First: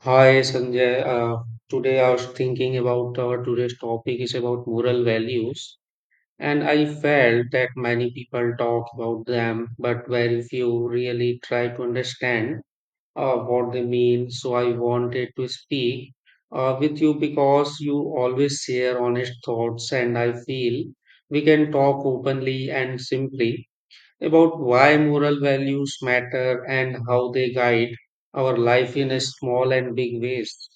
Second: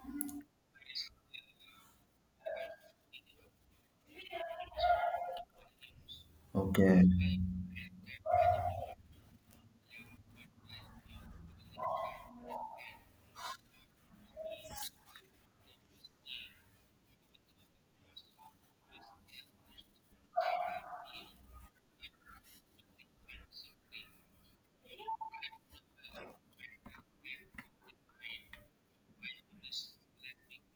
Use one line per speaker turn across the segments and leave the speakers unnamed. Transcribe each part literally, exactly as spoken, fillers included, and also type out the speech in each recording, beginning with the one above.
Hi Sanjay, uh, today I was thinking about our today's topic is about moral values, and I
Okay,
felt that many people talk about them, but very few really try to understand uh, what they mean. So I wanted to speak uh, with you because you always share honest thoughts, and I feel we can talk openly and simply about why moral values matter and how they guide our life in a small and big ways.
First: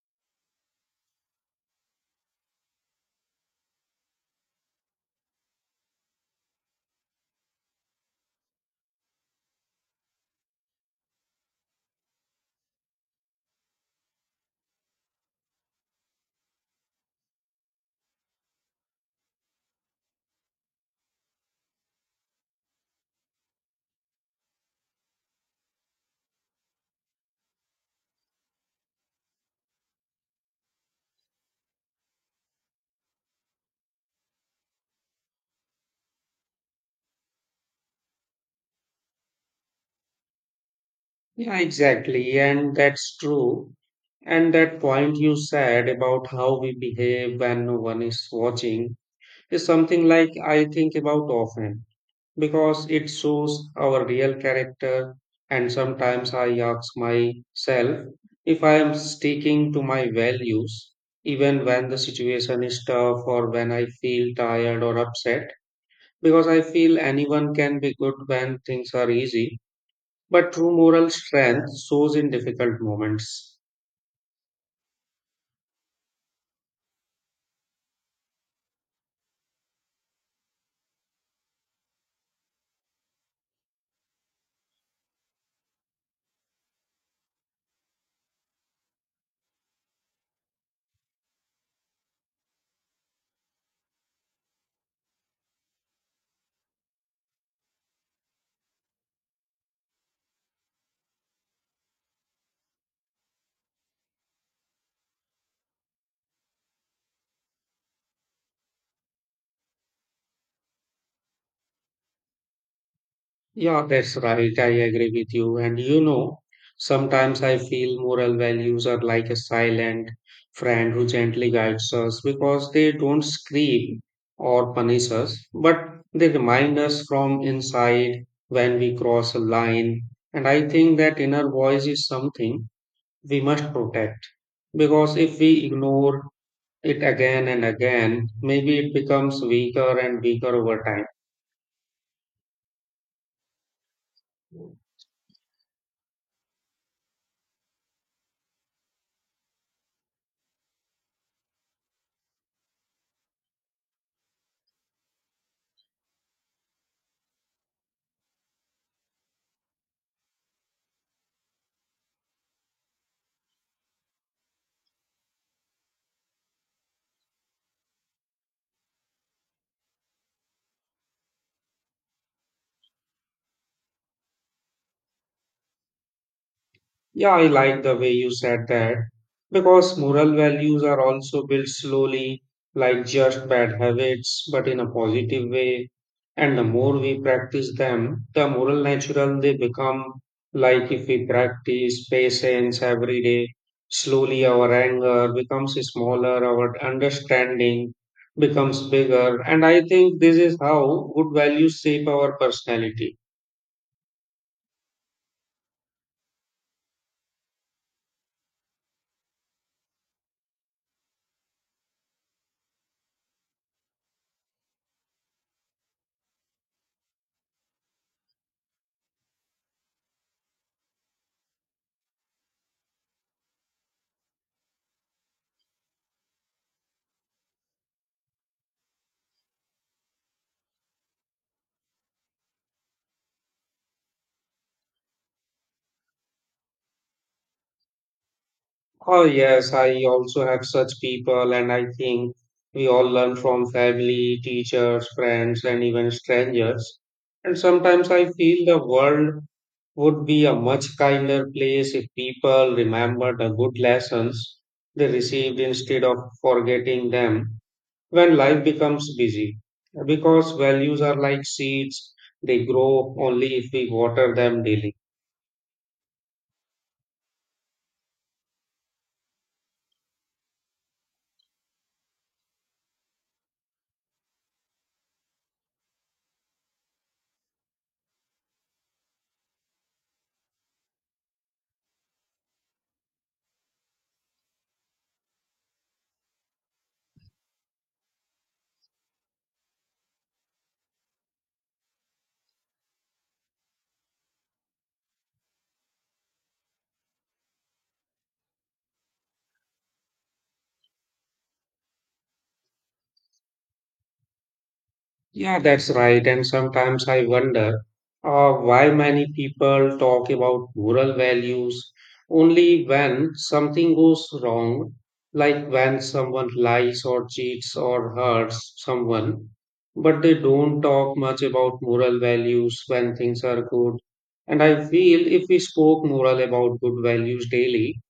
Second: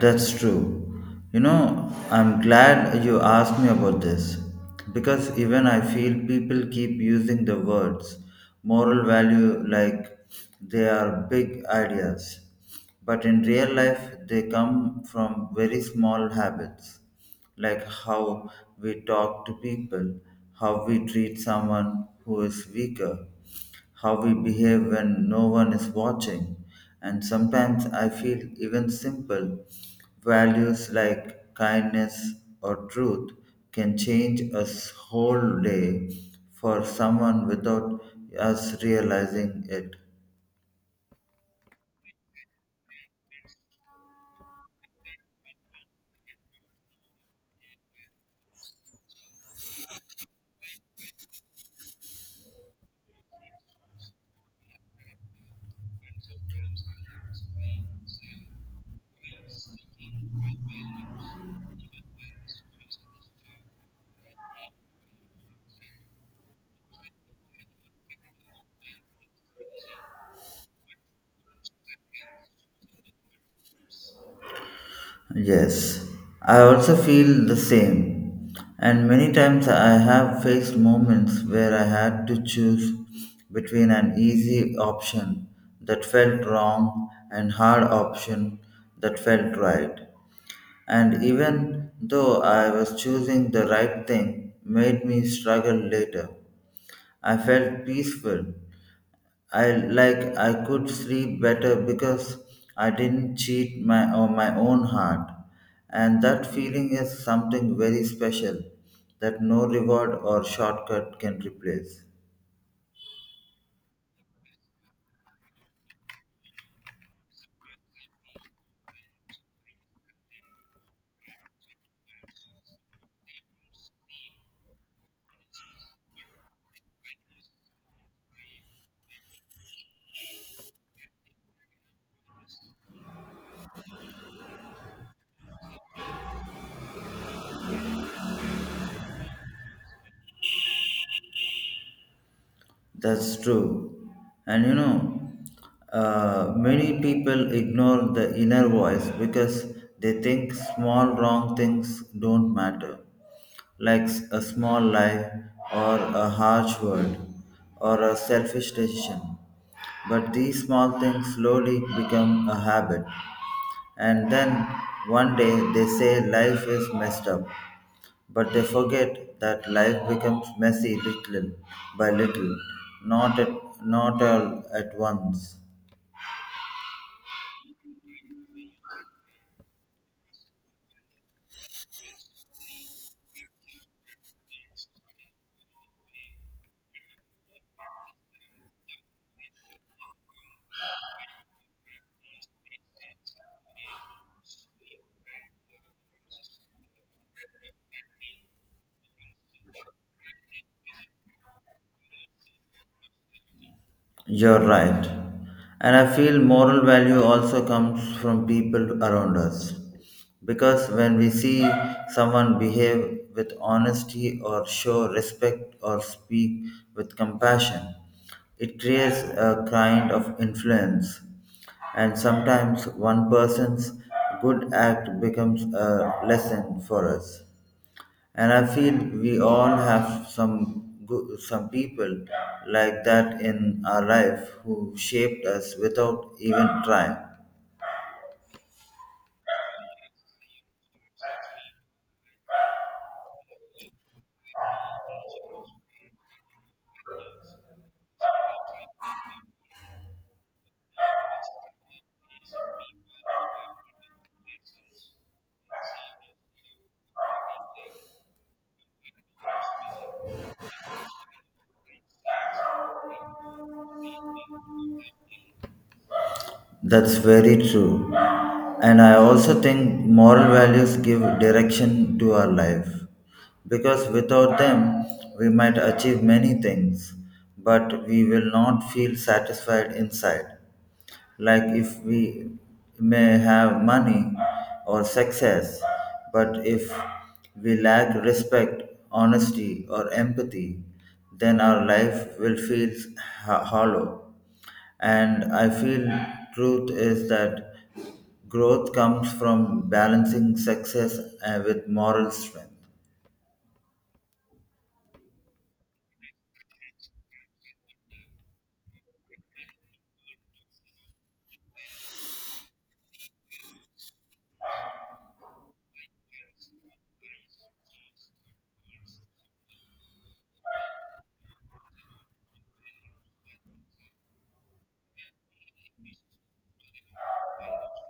that's true. You know, I'm glad you asked me about this because even I feel people keep using the words moral value like they are big ideas, but in real life, they come from very small habits like how we talk to people, how we treat someone who is weaker, how we behave when no one is watching. And sometimes I feel even simple values like kindness or truth can change a whole day for someone without us realizing it.
Yeah, exactly. And that's true. And that point you said about how we behave when no one is watching is something like I think about often because it shows our real character. And sometimes I ask myself if I am sticking to my values, even when the situation is tough or when I feel tired or upset, because I feel anyone can be good when things are easy. But true moral strength shows in difficult moments.
Yes, I also feel the same. And many times I have faced moments where I had to choose between an easy option that felt wrong and hard option that felt right. And even though I was choosing the right thing made me struggle later. I felt peaceful I like I could sleep better because I didn't cheat my or my own heart, and that feeling is something very special that no reward or shortcut can replace.
Yeah, that's right. I agree with you. And you know, sometimes I feel moral values are like a silent friend who gently guides us because they don't scream or punish us, but they remind us from inside when we cross a line. And I think that inner voice is something we must protect because if we ignore it again and again, maybe it becomes weaker and weaker over time.
That's true. And you know, uh, many people ignore the inner voice because they think small wrong things don't matter, like s- a small lie or a harsh word or a selfish decision. But these small things slowly become a habit, and then one day they say life is messed up but they forget that life becomes messy little by little, not at, not all at once.
Yeah, I like the way you said that because moral values are also built slowly, like just bad habits, but in a positive way. And the more we practice them, the more natural they become. Like if we practice patience every day, slowly our anger becomes smaller, our understanding becomes bigger. And I think this is how good values shape our personality.
You're right. And I feel moral value also comes from people around us. Because when we see someone behave with honesty or show respect or speak with compassion, it creates a kind of influence. And sometimes one person's good act becomes a lesson for us. And I feel we all have some go- some people like that in our life who shaped us without even trying.
Oh, yes, I also have such people, and I think we all learn from family, teachers, friends, and even strangers. And sometimes I feel the world would be a much kinder place if people remembered the good lessons they received instead of forgetting them when life becomes busy. Because values are like seeds, they grow only if we water them daily.
That's very true. And I also think moral values give direction to our life because without them, we might achieve many things, but we will not feel satisfied inside. Like if we may have money or success, but if we lack respect, honesty, or empathy, then our life will feel ho- hollow. And I feel truth is that growth comes from balancing success uh, with moral strength.
Yeah, that's right. And sometimes I wonder uh, why many people talk about moral values only when something goes wrong, like when someone lies or cheats or hurts someone. But they don't talk much about moral values when things are good. And I feel if we spoke moral about good values daily,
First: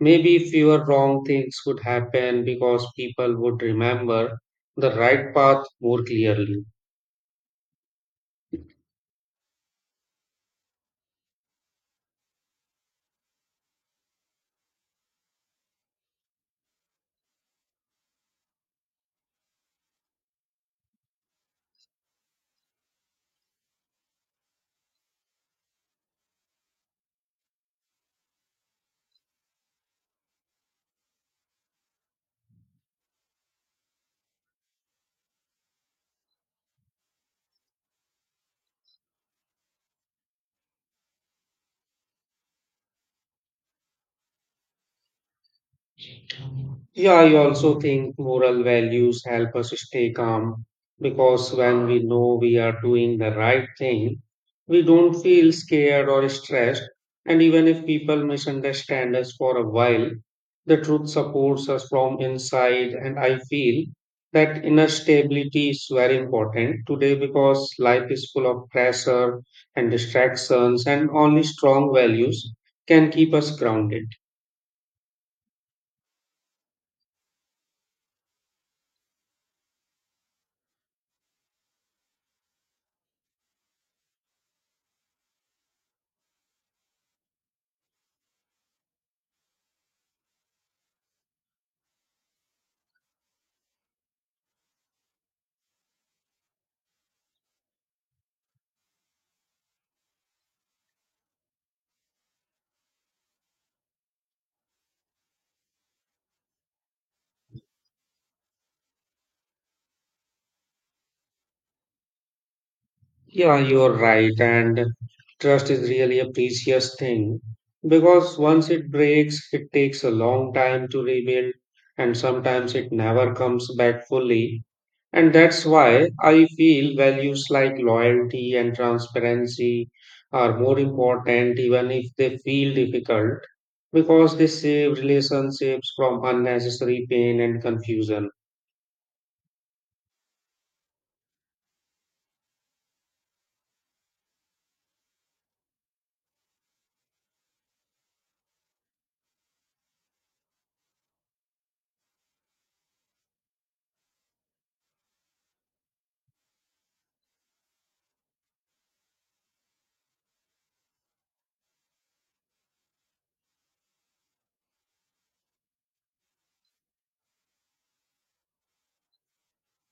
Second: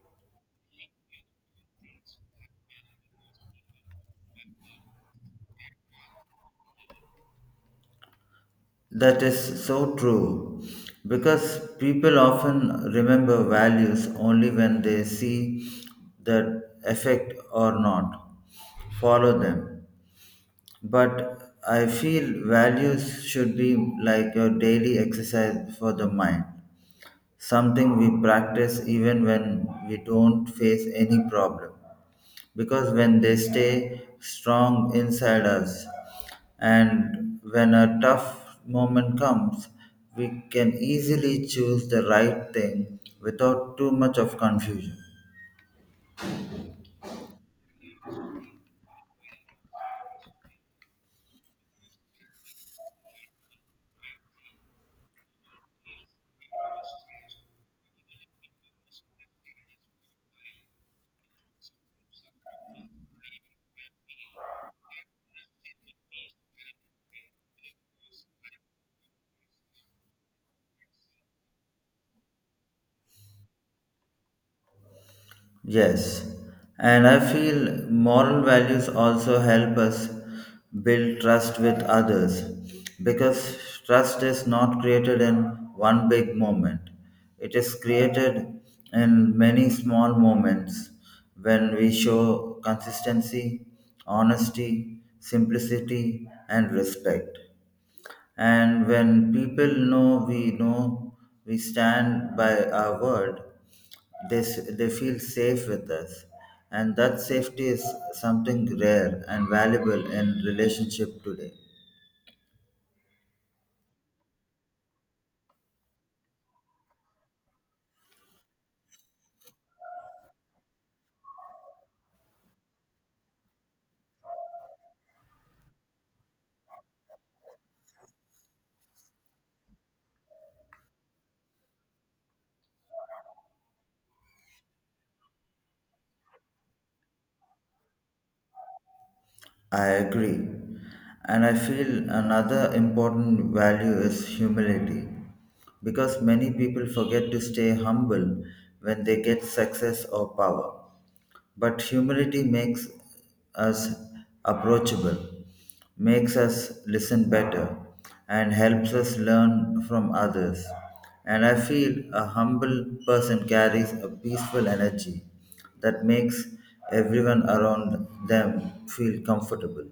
maybe fewer wrong things would happen because people would remember the right path more clearly.
That is so true because people often remember values only when they see that effect or not follow them. But I feel values should be like a daily exercise for the mind, something we practice even when we don't face any problem because when they stay strong inside us and when a tough moment comes we can easily choose the right thing without too much of confusion.
Yeah, I also think moral values help us stay calm because when we know we are doing the right thing, we don't feel scared or stressed. And even if people misunderstand us for a while, the truth supports us from inside. And I feel that inner stability is very important today because life is full of pressure and distractions, and only strong values can keep us grounded.
Yes, and I feel moral values also help us build trust with others because trust is not created in one big moment, it is created in many small moments when we show consistency, honesty, simplicity, and respect. And when people know we know we stand by our word, they, s- they feel safe with us. And that safety is something rare and valuable in relationship today.
Yeah, you're right. And trust is really a precious thing because once it breaks, it takes a long time to rebuild, and sometimes it never comes back fully. And that's why I feel values like loyalty and transparency are more important, even if they feel difficult, because they save relationships from unnecessary pain and confusion.
I agree. And I feel another important value is humility because many people forget to stay humble when they get success or power. But humility makes us approachable, makes us listen better, and helps us learn from others. And I feel a humble person carries a peaceful energy that makes everyone around them feel comfortable.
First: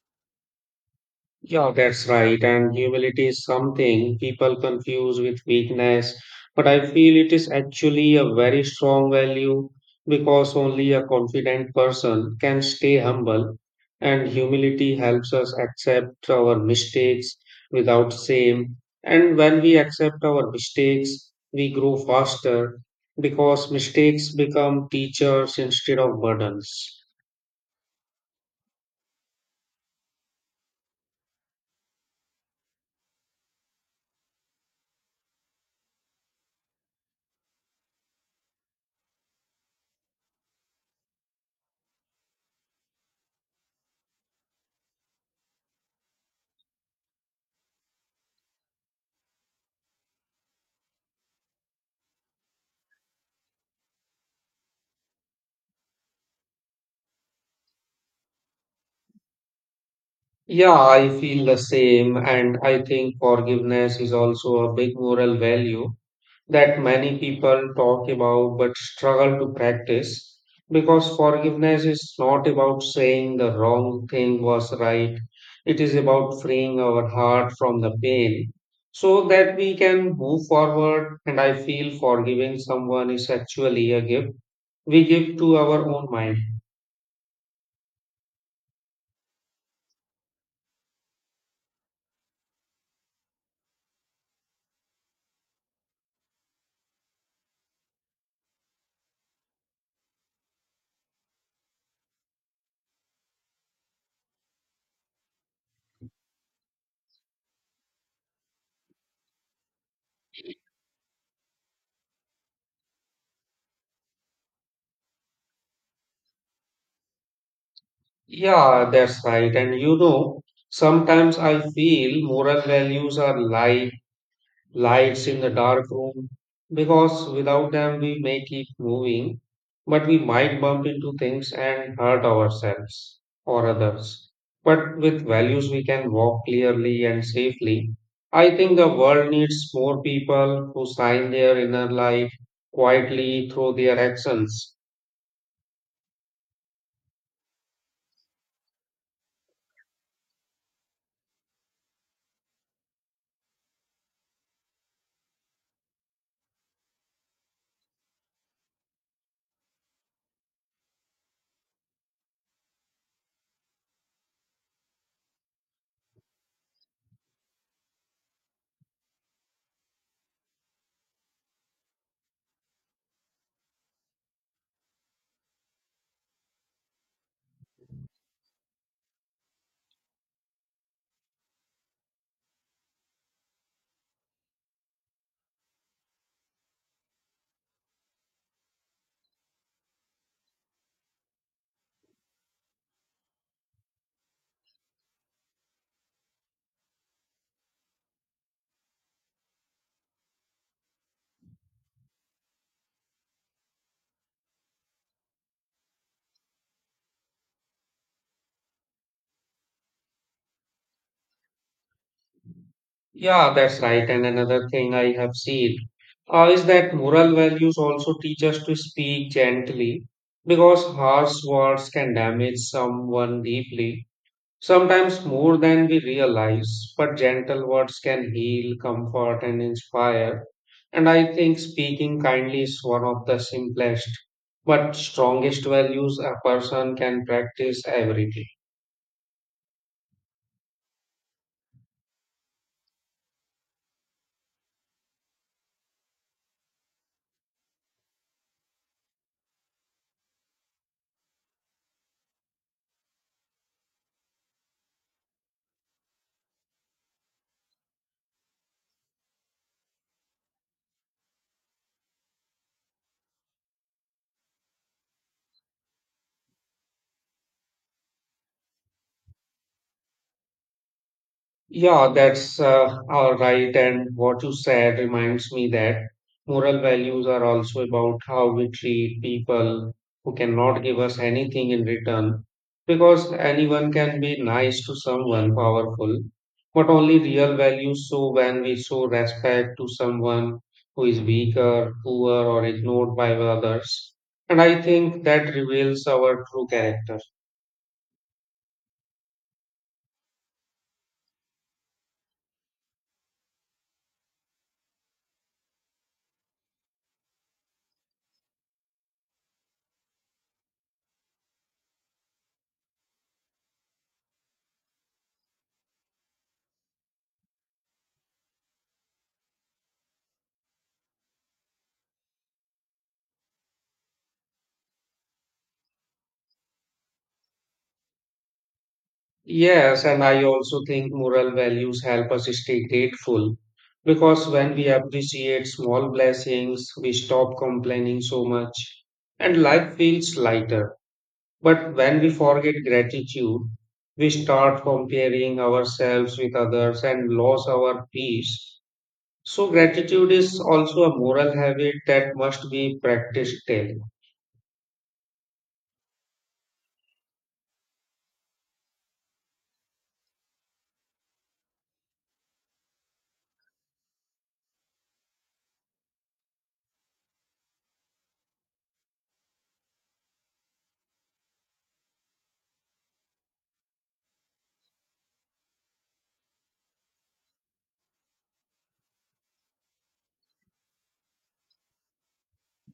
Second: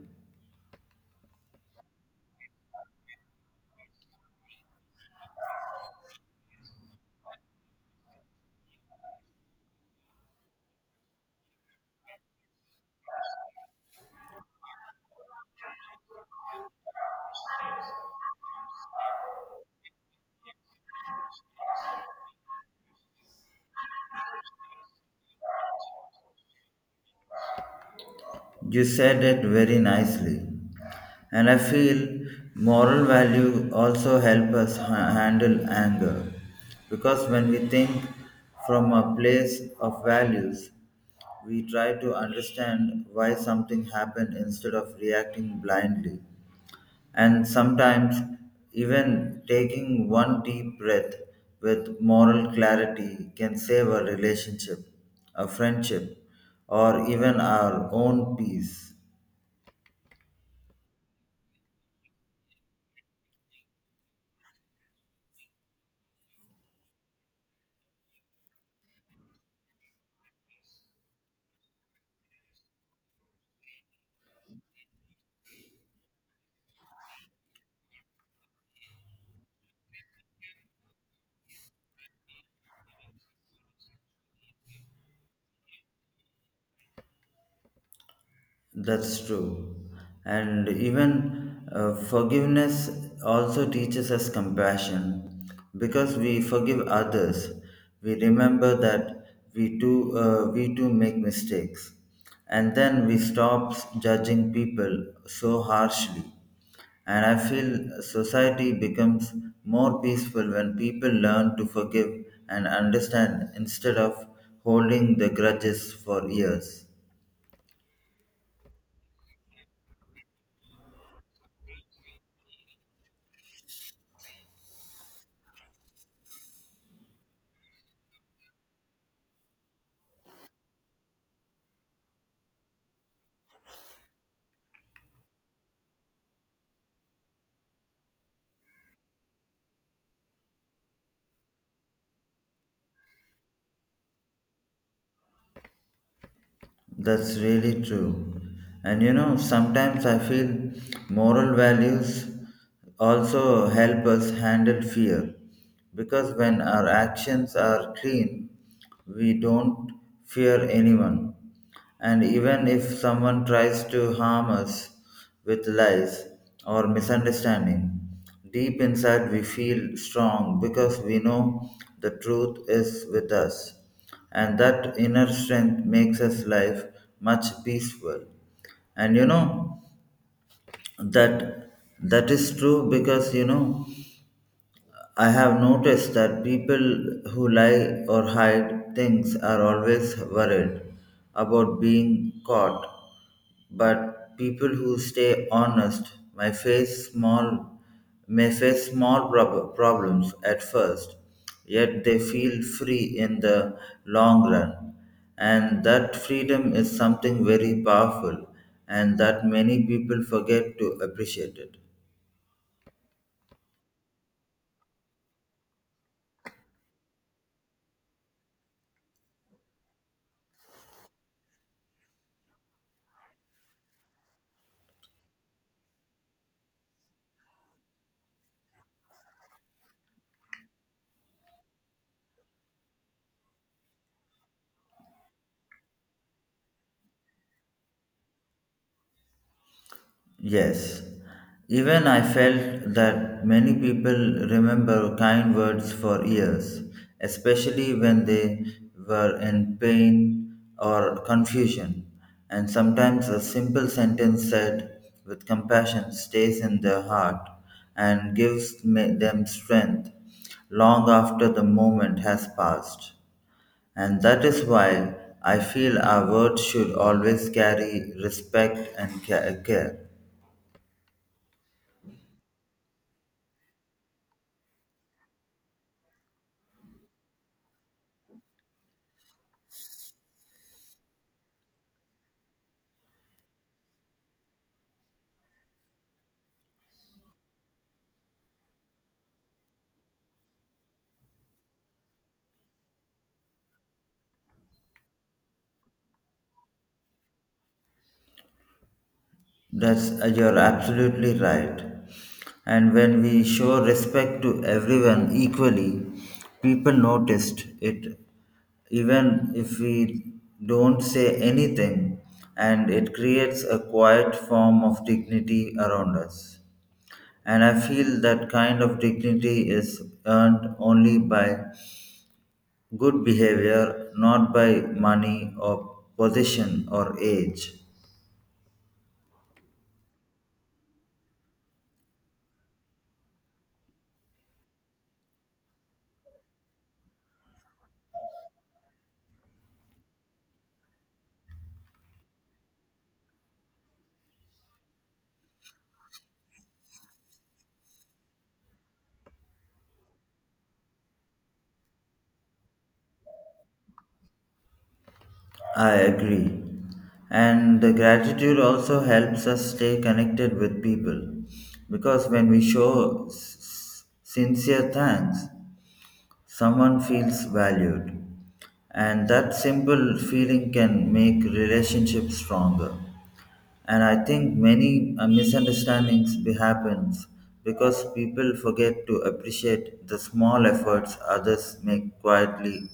Yeah, that's right. And humility is something people confuse with weakness, but I feel it is actually a very strong value because only a confident person can stay humble. And humility helps us accept our mistakes without shame. And when we accept our mistakes, we grow faster because mistakes become teachers instead of burdens.
You said it very nicely. And I feel moral value also help us ha- handle anger. Because when we think from a place of values, we try to understand why something happened instead of reacting blindly. And sometimes, even taking one deep breath with moral clarity can save a relationship, a friendship, or even our own peace.
Yeah, I feel the same, and I think forgiveness is also a big moral value that many people talk about but struggle to practice because forgiveness is not about saying the wrong thing was right, it is about freeing our heart from the pain so that we can move forward. And I feel forgiving someone is actually a gift we give to our own mind.
That's true. And even uh, forgiveness also teaches us compassion. Because we forgive others, we remember that we too, uh, we too make mistakes. And then we stop judging people so harshly. And I feel society becomes more peaceful when people learn to forgive and understand instead of holding the grudges for years.
Yeah, that's right. And you know, sometimes I feel moral values are like lights in the dark room because without them we may keep moving, but we might bump into things and hurt ourselves or others. But with values, we can walk clearly and safely. I think the world needs more people who shine their inner light quietly through their actions.
That's really true. And you know, sometimes I feel moral values also help us handle fear because when our actions are clean, we don't fear anyone. And even if someone tries to harm us with lies or misunderstanding, deep inside, we feel strong because we know the truth is with us, and that inner strength makes us life much peaceful. And you know that that is true because you know I have noticed that people who lie or hide things are always worried about being caught. But people who stay honest may face small may face small prob- problems at first, yet they feel free in the long run. And that freedom is something very powerful and that many people forget to appreciate it.
Yeah, that's right. And another thing I have seen uh, is that moral values also teach us to speak gently because harsh words can damage someone deeply, sometimes more than we realize. But gentle words can heal, comfort, and inspire. And I think speaking kindly is one of the simplest but strongest values a person can practice every day.
Yes, even I felt that many people remember kind words for years, especially when they were in pain or confusion. And sometimes a simple sentence said with compassion stays in their heart and gives ma- them strength long after the moment has passed. And that is why I feel our words should always carry respect and ca- care.
Yeah, that's uh, all right. And what you said reminds me that moral values are also about how we treat people who cannot give us anything in return. Because anyone can be nice to someone powerful, but only real values show when we show respect to someone who is weaker, poor, or ignored by others. And I think that reveals our true character.
That's uh, you're absolutely right. And when we show respect to everyone equally, people noticed it even if we don't say anything and it creates a quiet form of dignity around us. And I feel that kind of dignity is earned only by good behavior, not by money or position or age.
Yes, and I also think moral values help us stay grateful because when we appreciate small blessings, we stop complaining so much and life feels lighter. But when we forget gratitude, we start comparing ourselves with others and lose our peace. So, gratitude is also a moral habit that must be practiced daily.
I agree. And the gratitude also helps us stay connected with people because when we show s- s- sincere thanks, someone feels valued. And that simple feeling can make relationships stronger. And I think many uh, misunderstandings be- happens because people forget to appreciate the small efforts others make quietly.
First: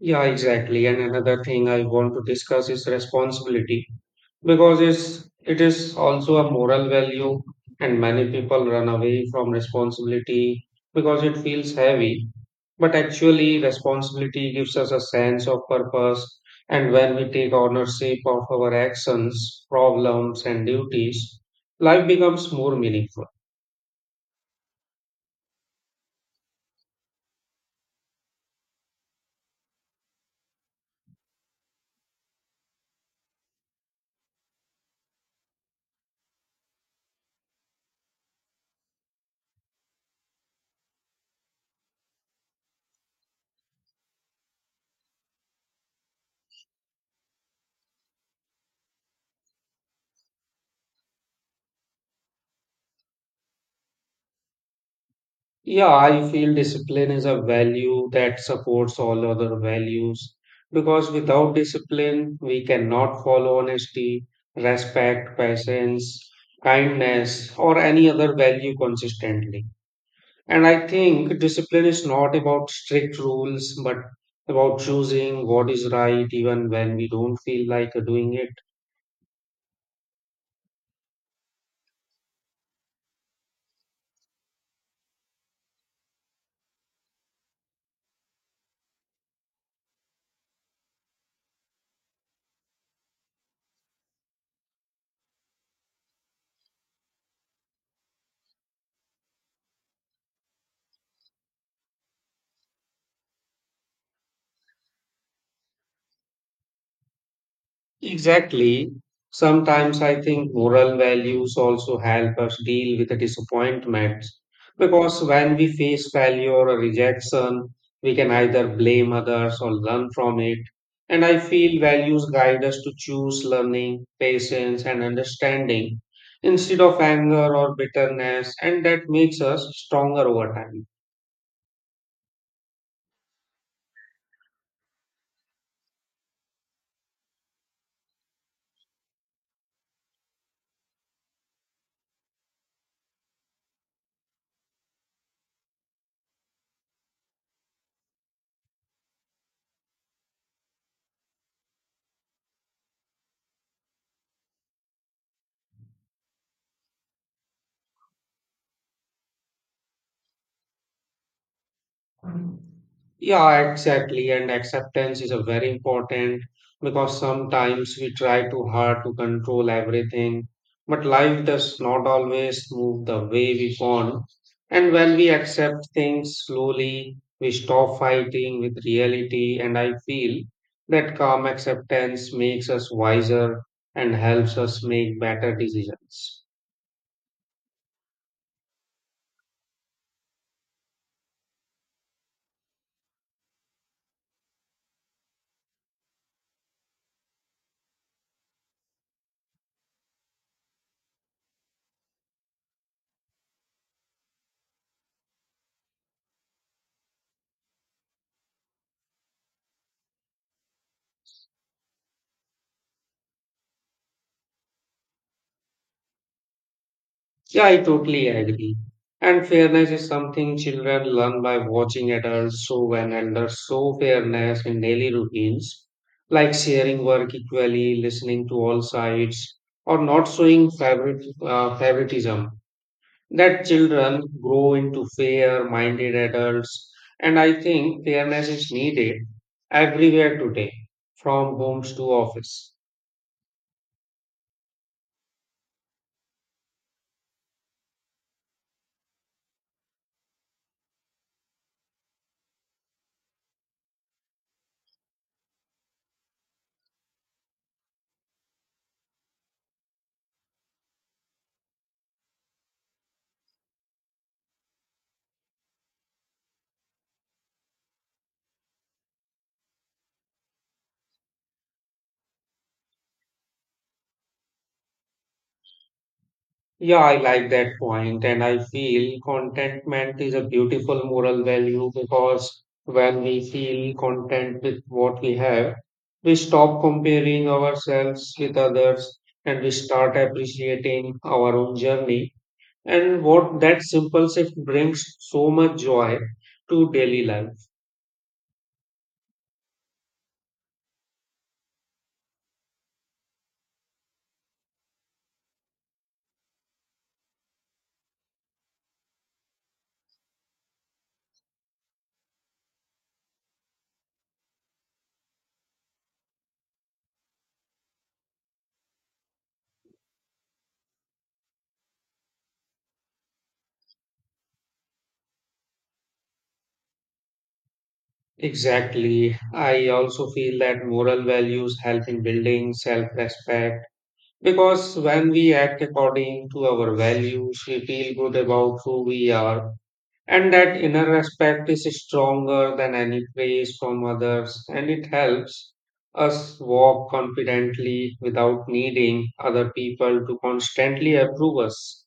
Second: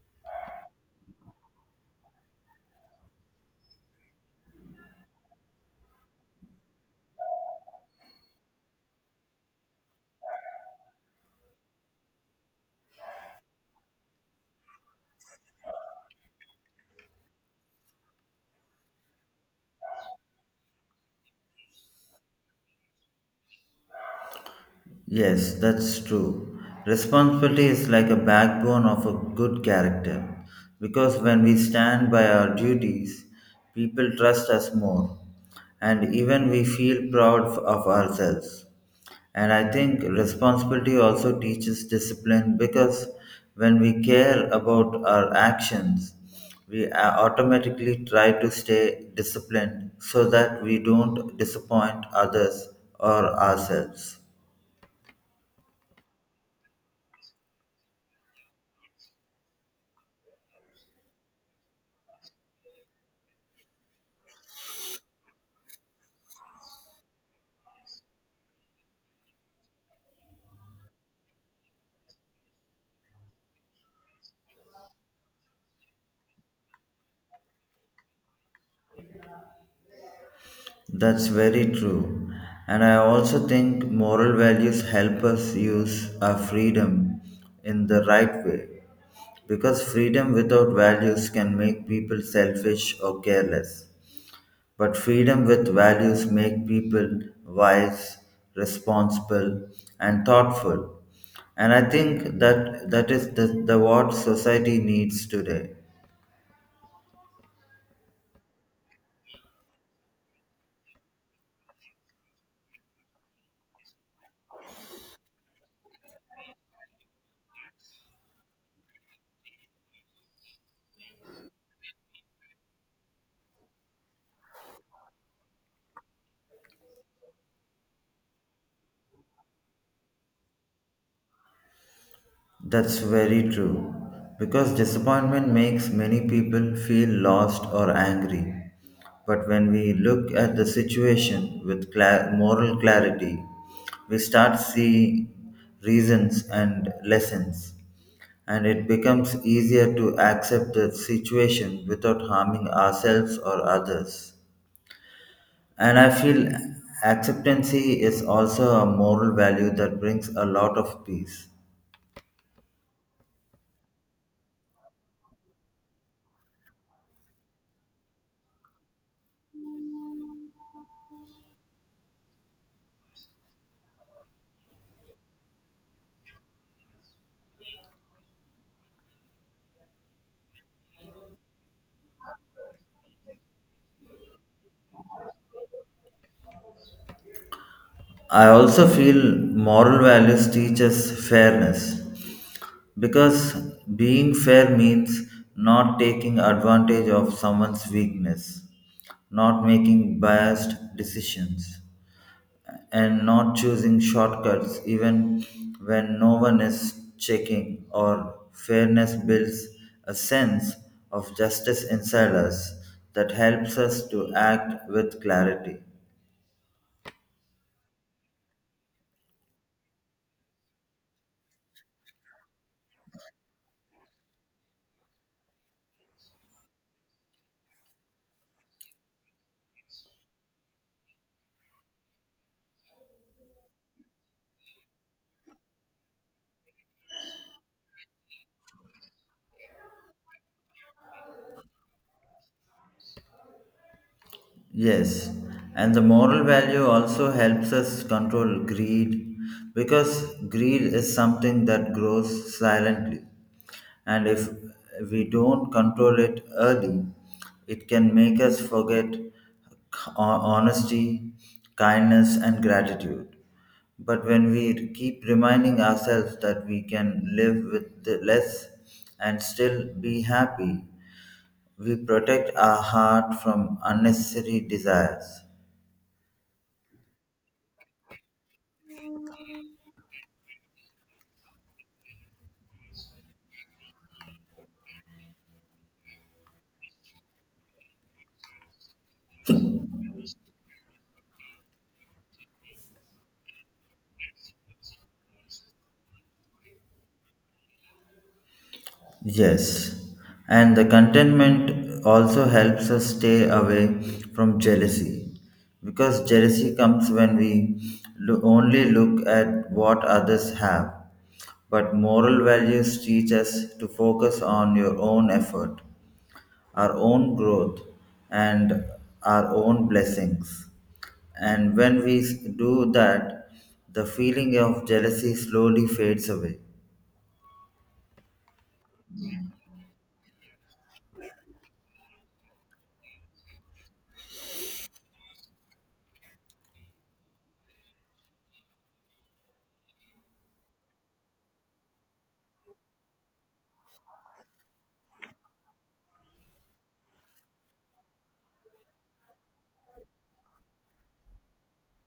Yeah, exactly. And another thing I want to discuss is responsibility because it's, it is also a moral value and many people run away from responsibility because it feels heavy but actually responsibility gives us a sense of purpose and when we take ownership of our actions problems and duties life becomes more meaningful.
Yes, that's true. Responsibility is like a backbone of a good character because when we stand by our duties, people trust us more and even we feel proud of ourselves. And I think responsibility also teaches discipline because when we care about our actions, we a- automatically try to stay disciplined so that we don't disappoint others or ourselves.
Yeah, I feel discipline is a value that supports all other values because without discipline, we cannot follow honesty, respect, patience, kindness, or any other value consistently. And I think discipline is not about strict rules, but about choosing what is right even when we don't feel like doing it.
That's very true. And I also think moral values help us use our freedom in the right way. Because freedom without values can make people selfish or careless. But freedom with values make people wise, responsible, and thoughtful. And I think that that is the, the what society needs today.
Exactly. Sometimes I think moral values also help us deal with the disappointments because when we face failure or rejection, we can either blame others or learn from it. And I feel values guide us to choose learning, patience, and understanding instead of anger or bitterness, and that makes us stronger over time.
That's very true, because disappointment makes many people feel lost or angry. But when we look at the situation with cla moral clarity, we start see reasons and lessons, and it becomes easier to accept the situation without harming ourselves or others. And I feel acceptancy is also a moral value that brings a lot of peace.
Yeah, exactly. And acceptance is a very important because sometimes we try too hard to control everything, but life does not always move the way we want. And when we accept things slowly, we stop fighting with reality. And I feel that calm acceptance makes us wiser and helps us make better decisions.
I also feel moral values teach us fairness because being fair means not taking advantage of someone's weakness, not making biased decisions, and not choosing shortcuts even when no one is checking, or fairness builds a sense of justice inside us that helps us to act with clarity.
Yeah, I totally agree. And fairness is something children learn by watching adults. So when elders show fairness in daily routines, like sharing work equally, listening to all sides, or not showing favorite, uh, favoritism, that children grow into fair-minded adults. And I think fairness is needed everywhere today, from homes to office.
Yes, and the moral value also helps us control greed because greed is something that grows silently. And if we don't control it early, it can make us forget hon- honesty, kindness, and gratitude. But when we keep reminding ourselves that we can live with the less and still be happy, we protect our heart from unnecessary desires.
Yeah, I like that point, and I feel contentment is a beautiful moral value because when we feel content with what we have, we stop comparing ourselves with others and we start appreciating our own journey. And what that simple shift brings so much joy to daily life.
Yes, and the contentment also helps us stay away from jealousy because jealousy comes when we lo- only look at what others have. But moral values teach us to focus on your own effort, our own growth, and our own blessings. And when we s- do that, the feeling of jealousy slowly fades away.
Exactly. I also feel that moral values help in building self respect. Because when we act according to our values, we feel good about who we are, and that inner respect is stronger than any praise from others, and it helps us walk confidently without needing other people to constantly approve us.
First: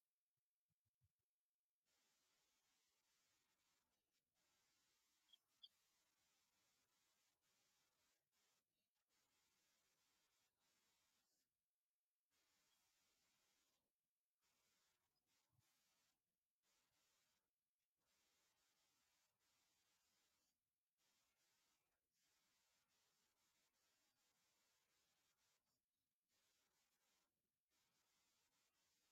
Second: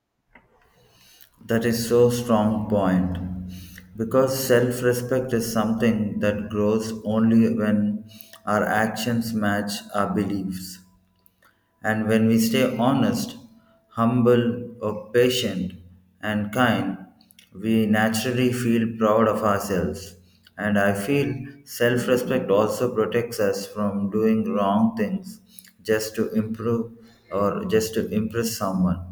That is so strong point. Because self-respect is something that grows only when our actions match our beliefs. And when we stay honest, humble, or patient, and kind, we naturally feel proud of ourselves. And I feel self respect also protects us from doing wrong things just to improve or just to impress someone.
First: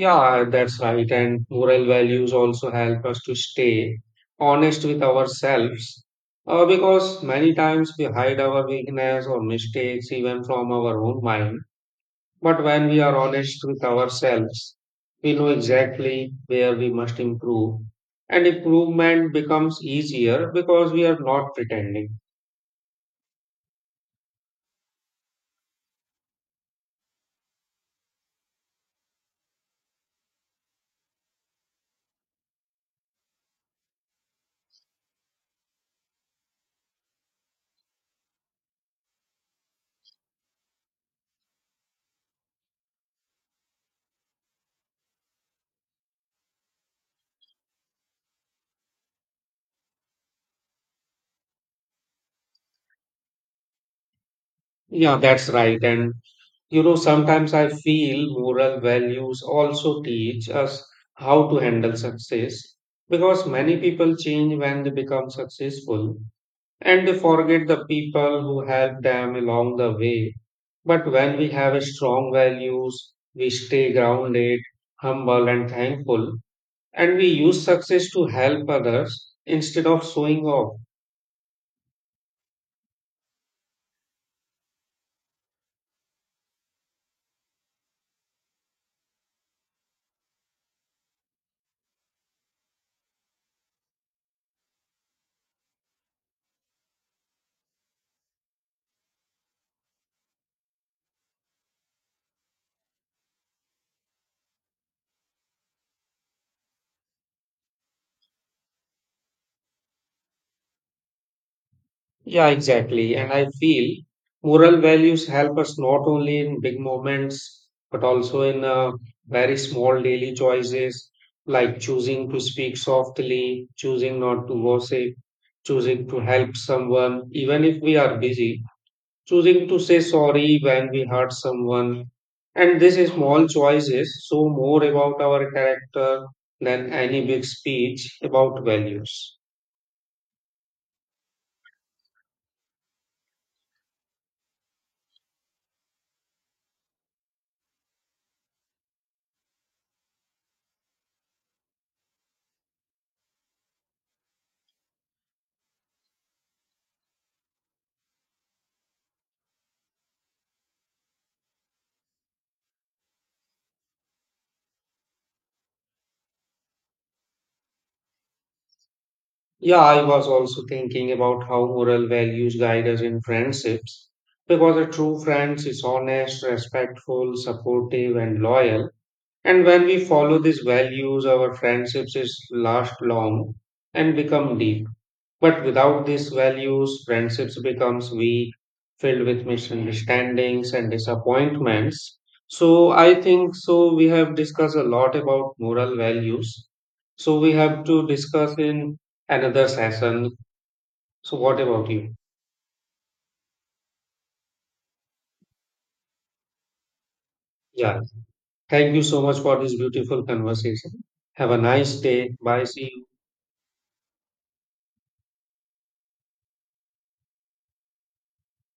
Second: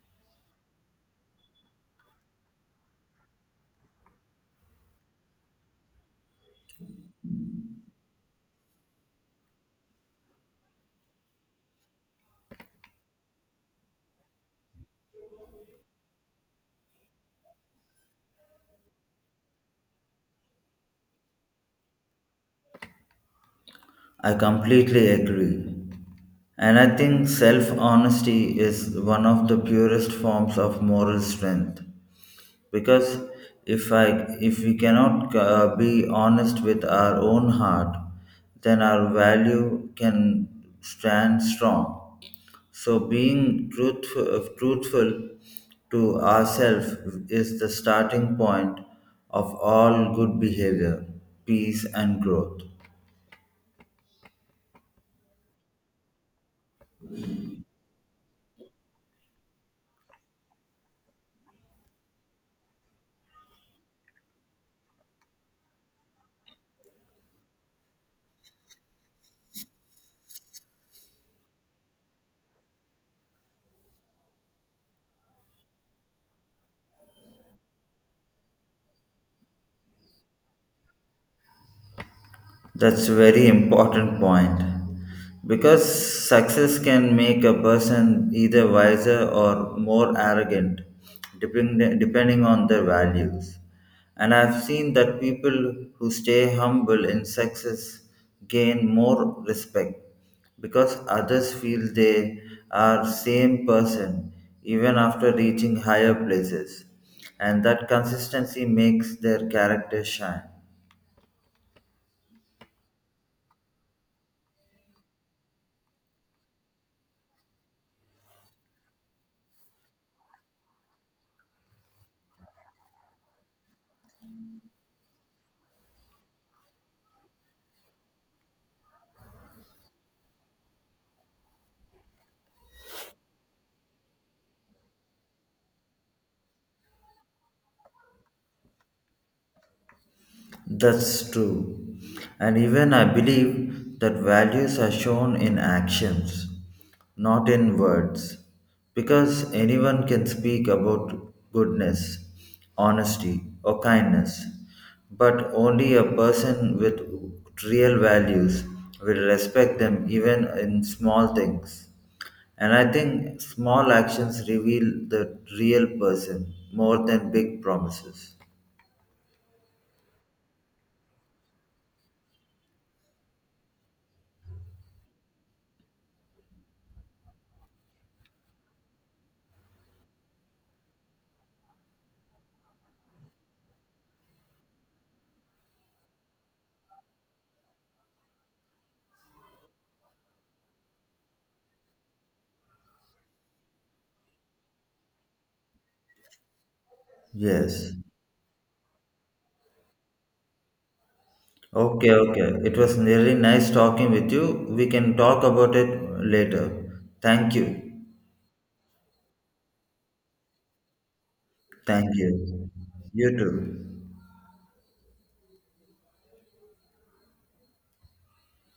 Yeah, that's right. And moral values also help us to stay honest with ourselves. Uh, because many times we hide our weakness or mistakes even from our own mind. But when we are honest with ourselves, we know exactly where we must improve, and improvement becomes easier because we are not pretending.
I completely agree. And I think self honesty is one of the purest forms of moral strength. Because if i if we cannot uh, be honest with our own heart then our value can stand strong, so being truthful, truthful to ourselves is the starting point of all good behavior, peace and growth.
Yeah, that's right. And you know, sometimes I feel moral values also teach us how to handle success because many people change when they become successful and they forget the people who helped them along the way. But when we have strong values, we stay grounded, humble, and thankful, and we use success to help others instead of showing off.
That's very important point because success can make a person either wiser or more arrogant, depend, depending on their values. And I've seen that people who stay humble in success gain more respect because others feel they are same person even after reaching higher places and that consistency makes their character shine.
Yeah, exactly. And I feel moral values help us not only in big moments, but also in uh, very small daily choices like choosing to speak softly, choosing not to gossip, choosing to help someone, even if we are busy, choosing to say sorry when we hurt someone. And these small choices show more about our character than any big speech about values.
That's true. And even I believe that values are shown in actions, not in words. Because anyone can speak about goodness, honesty, or kindness, but only a person with real values will respect them even in small things. And I think small actions reveal the real person more than big promises.
Yeah, I was also thinking about how moral values guide us in friendships because a true friend is honest, respectful, supportive, and loyal. And when we follow these values, our friendships is last long and become deep. But without these values, friendships becomes weak, filled with misunderstandings and disappointments. So I think so we have discussed a lot about moral values. So we have
Yes.
to discuss in another session. So what about
Okay,
you?
okay. It was really nice talking with you. We can talk about it later. Thank you.
Yeah. Thank you so much for this beautiful conversation. Have a nice
Thank
day. Bye.
you.
See you.
You too.